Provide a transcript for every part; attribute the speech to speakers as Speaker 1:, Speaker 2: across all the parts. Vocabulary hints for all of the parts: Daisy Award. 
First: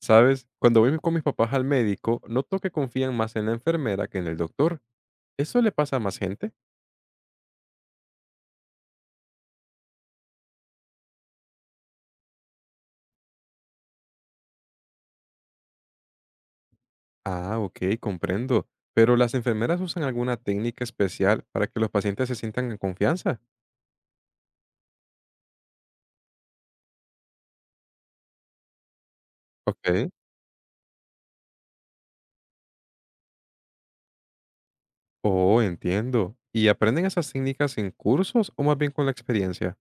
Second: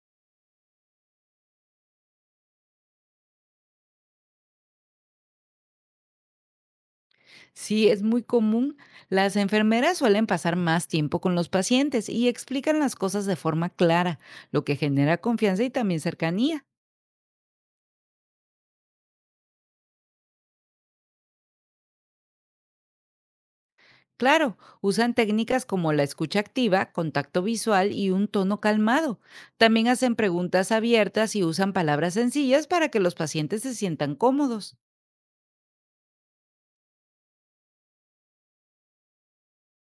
Speaker 1: ¿Sabes? Cuando voy con mis papás al médico, noto que confían más en la enfermera que en el doctor. ¿Eso le pasa a más gente?
Speaker 2: Sí, es muy común. Las enfermeras suelen pasar más tiempo con los pacientes y explican las cosas de forma clara, lo que genera confianza y también cercanía.
Speaker 1: Ah, ok, comprendo. Pero las enfermeras usan alguna técnica especial para que los pacientes se sientan en confianza.
Speaker 2: Claro, usan técnicas como la escucha activa, contacto visual y un tono calmado. También
Speaker 1: Ok.
Speaker 2: hacen preguntas abiertas y usan palabras sencillas para que los pacientes se sientan cómodos.
Speaker 1: Oh, entiendo. ¿Y aprenden esas técnicas en cursos o más bien con la experiencia?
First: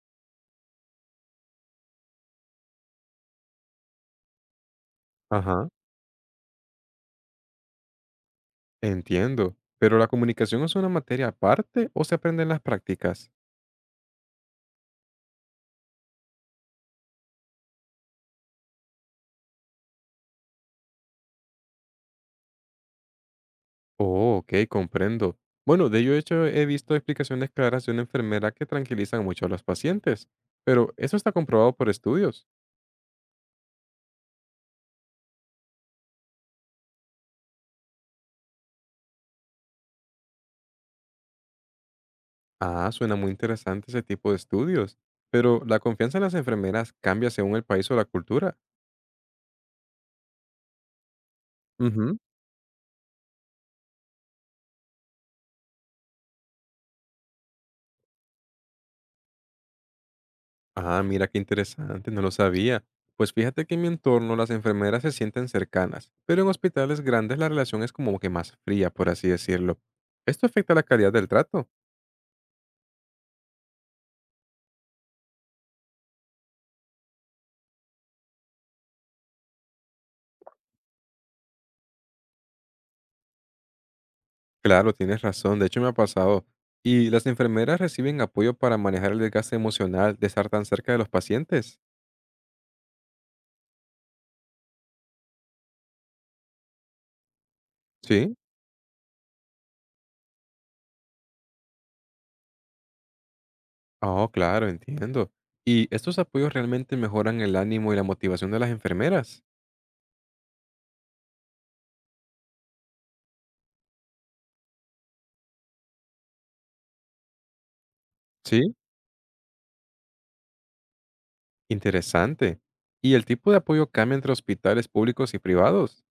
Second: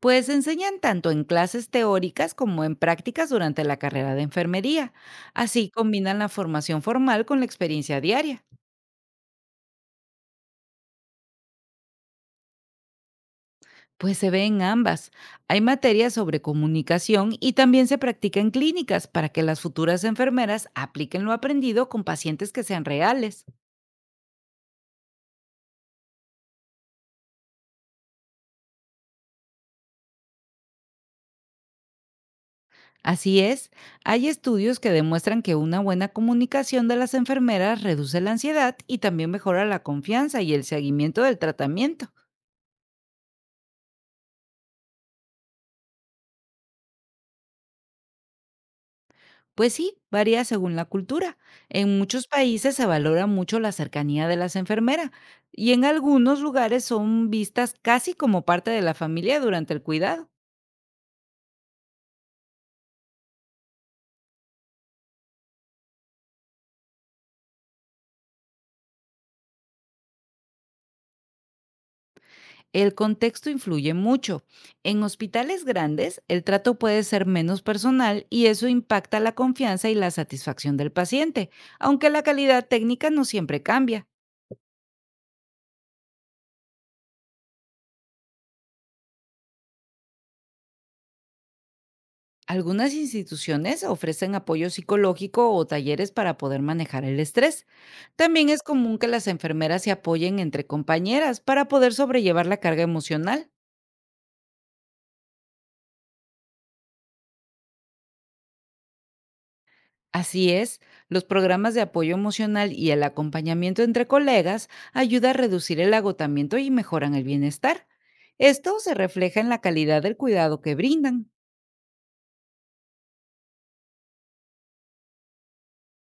Speaker 2: Pues enseñan tanto en clases teóricas como en prácticas durante la carrera de enfermería.
Speaker 1: Ajá.
Speaker 2: Así combinan la formación formal con la experiencia diaria.
Speaker 1: Entiendo. ¿Pero la comunicación es una materia aparte o se aprende en las prácticas?
Speaker 2: Pues se ve en ambas. Hay materias sobre comunicación y también se practica en clínicas para que las futuras enfermeras apliquen lo aprendido con pacientes que sean reales.
Speaker 1: Oh, ok, comprendo. Bueno, de ello hecho he visto explicaciones claras de una enfermera que tranquilizan mucho a los pacientes, pero eso está comprobado por estudios.
Speaker 2: Así es, hay estudios que demuestran que una buena comunicación de las enfermeras reduce la ansiedad y también mejora la confianza y el seguimiento del tratamiento.
Speaker 1: Ah, suena muy interesante ese tipo de estudios, pero ¿la confianza en las enfermeras cambia según el país o la cultura?
Speaker 2: Pues sí, varía según la cultura. En
Speaker 1: Ujú.
Speaker 2: muchos países se valora mucho la cercanía de las enfermeras y en algunos lugares son vistas casi como parte de la familia durante el cuidado.
Speaker 1: Ah, mira qué interesante, no lo sabía. Pues fíjate que en mi entorno las enfermeras se sienten cercanas, pero en hospitales grandes la relación es como que más fría, por así decirlo. ¿Esto afecta la calidad del trato?
Speaker 2: El contexto influye mucho. En hospitales grandes, el trato puede ser menos personal y eso impacta la confianza y la satisfacción del paciente, aunque la calidad técnica no siempre cambia.
Speaker 1: Claro, tienes razón. De hecho, me ha pasado. ¿Y las enfermeras reciben apoyo para manejar el desgaste emocional de estar tan cerca de los pacientes?
Speaker 2: Algunas instituciones ofrecen apoyo psicológico o talleres para poder manejar el estrés.
Speaker 1: Sí.
Speaker 2: También es común que las enfermeras se apoyen entre compañeras para poder sobrellevar la carga emocional.
Speaker 1: Oh, claro, entiendo. ¿Y estos apoyos realmente mejoran el ánimo y la motivación de las enfermeras?
Speaker 2: Así es, los programas de apoyo emocional y el acompañamiento entre colegas ayuda a reducir el agotamiento y mejoran el bienestar.
Speaker 1: Sí.
Speaker 2: Esto se refleja en la calidad del cuidado que brindan.
Speaker 1: Interesante. ¿Y el tipo de apoyo cambia entre hospitales públicos y privados?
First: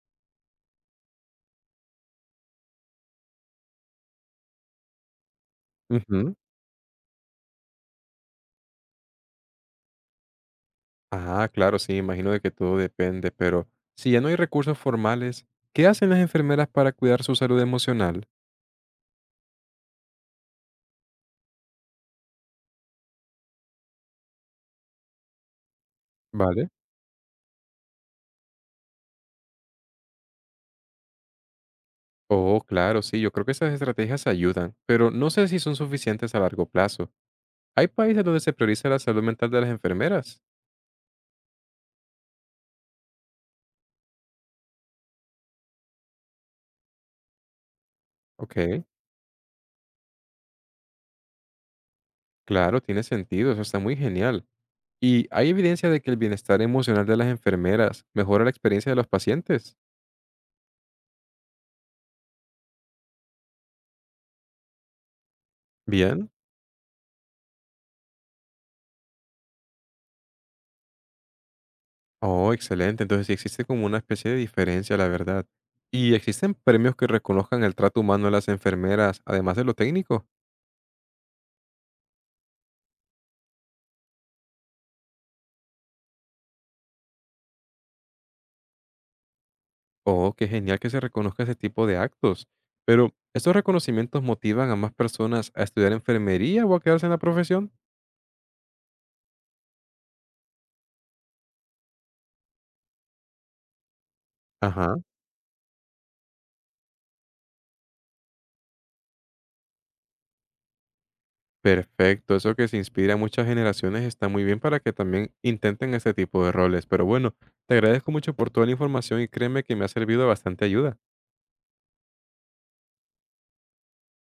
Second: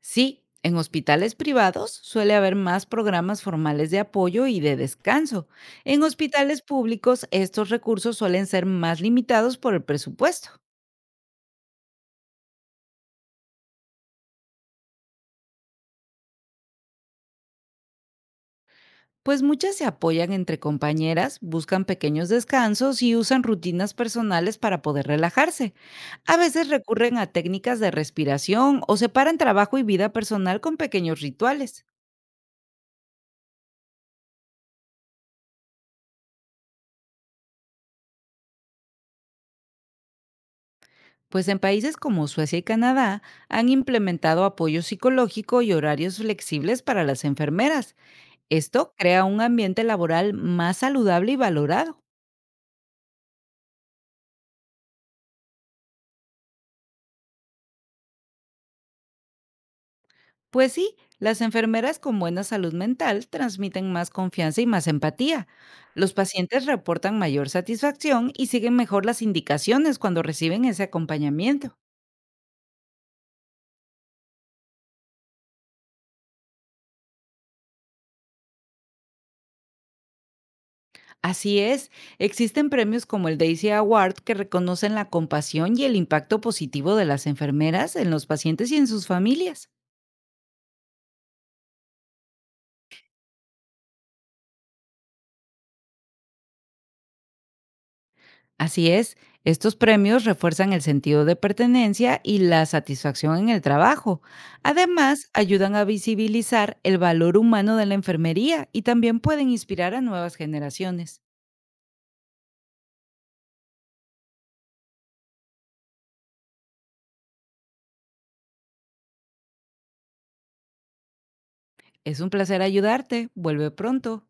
Speaker 2: Sí, en hospitales privados suele haber más programas formales de apoyo y de descanso. En
Speaker 1: Ujú.
Speaker 2: hospitales públicos estos recursos suelen ser más limitados por el presupuesto.
Speaker 1: Ah, claro, sí, imagino de que todo depende, pero si ya no hay recursos formales, ¿qué hacen las enfermeras para cuidar su salud emocional?
Speaker 2: Pues muchas se apoyan entre compañeras, buscan pequeños descansos y usan rutinas personales para poder relajarse. A veces
Speaker 1: Vale.
Speaker 2: recurren a técnicas de respiración o separan trabajo y vida personal con pequeños rituales.
Speaker 1: Oh, claro, sí, yo creo que esas estrategias ayudan, pero no sé si son suficientes a largo plazo. Hay países donde se prioriza la salud mental de las enfermeras.
Speaker 2: Pues en países como Suecia y Canadá han implementado apoyo psicológico y horarios flexibles para las enfermeras.
Speaker 1: Ok,
Speaker 2: Esto crea un ambiente laboral más saludable y valorado.
Speaker 1: claro, tiene sentido, eso está muy genial. ¿Y hay evidencia de que el bienestar emocional de las enfermeras mejora la experiencia de los pacientes?
Speaker 2: Pues sí, las enfermeras con buena salud mental transmiten más confianza y más empatía. Los
Speaker 1: Bien.
Speaker 2: pacientes reportan mayor satisfacción y siguen mejor las indicaciones cuando reciben ese acompañamiento.
Speaker 1: Oh, excelente, entonces sí existe como una especie de diferencia, la verdad. ¿Y existen premios que reconozcan el trato humano de las enfermeras, además de lo técnico?
Speaker 2: Así es, existen premios como el Daisy Award que reconocen la compasión y el impacto positivo de las enfermeras en los pacientes y en sus familias.
Speaker 1: Oh, qué genial que se reconozca ese tipo de actos. Pero, ¿estos reconocimientos motivan a más personas a estudiar enfermería o a quedarse en la profesión?
Speaker 2: Así es, estos premios refuerzan el sentido de pertenencia y la satisfacción en el trabajo.
Speaker 1: Ajá.
Speaker 2: Además, ayudan a visibilizar el valor humano de la enfermería y también pueden inspirar a nuevas generaciones.
Speaker 1: Perfecto, eso que se inspira a muchas generaciones está muy bien para que también intenten este tipo de roles. Pero bueno, te agradezco mucho por toda la información y créeme que me ha servido de bastante ayuda.
Speaker 2: Es un placer ayudarte. Vuelve pronto.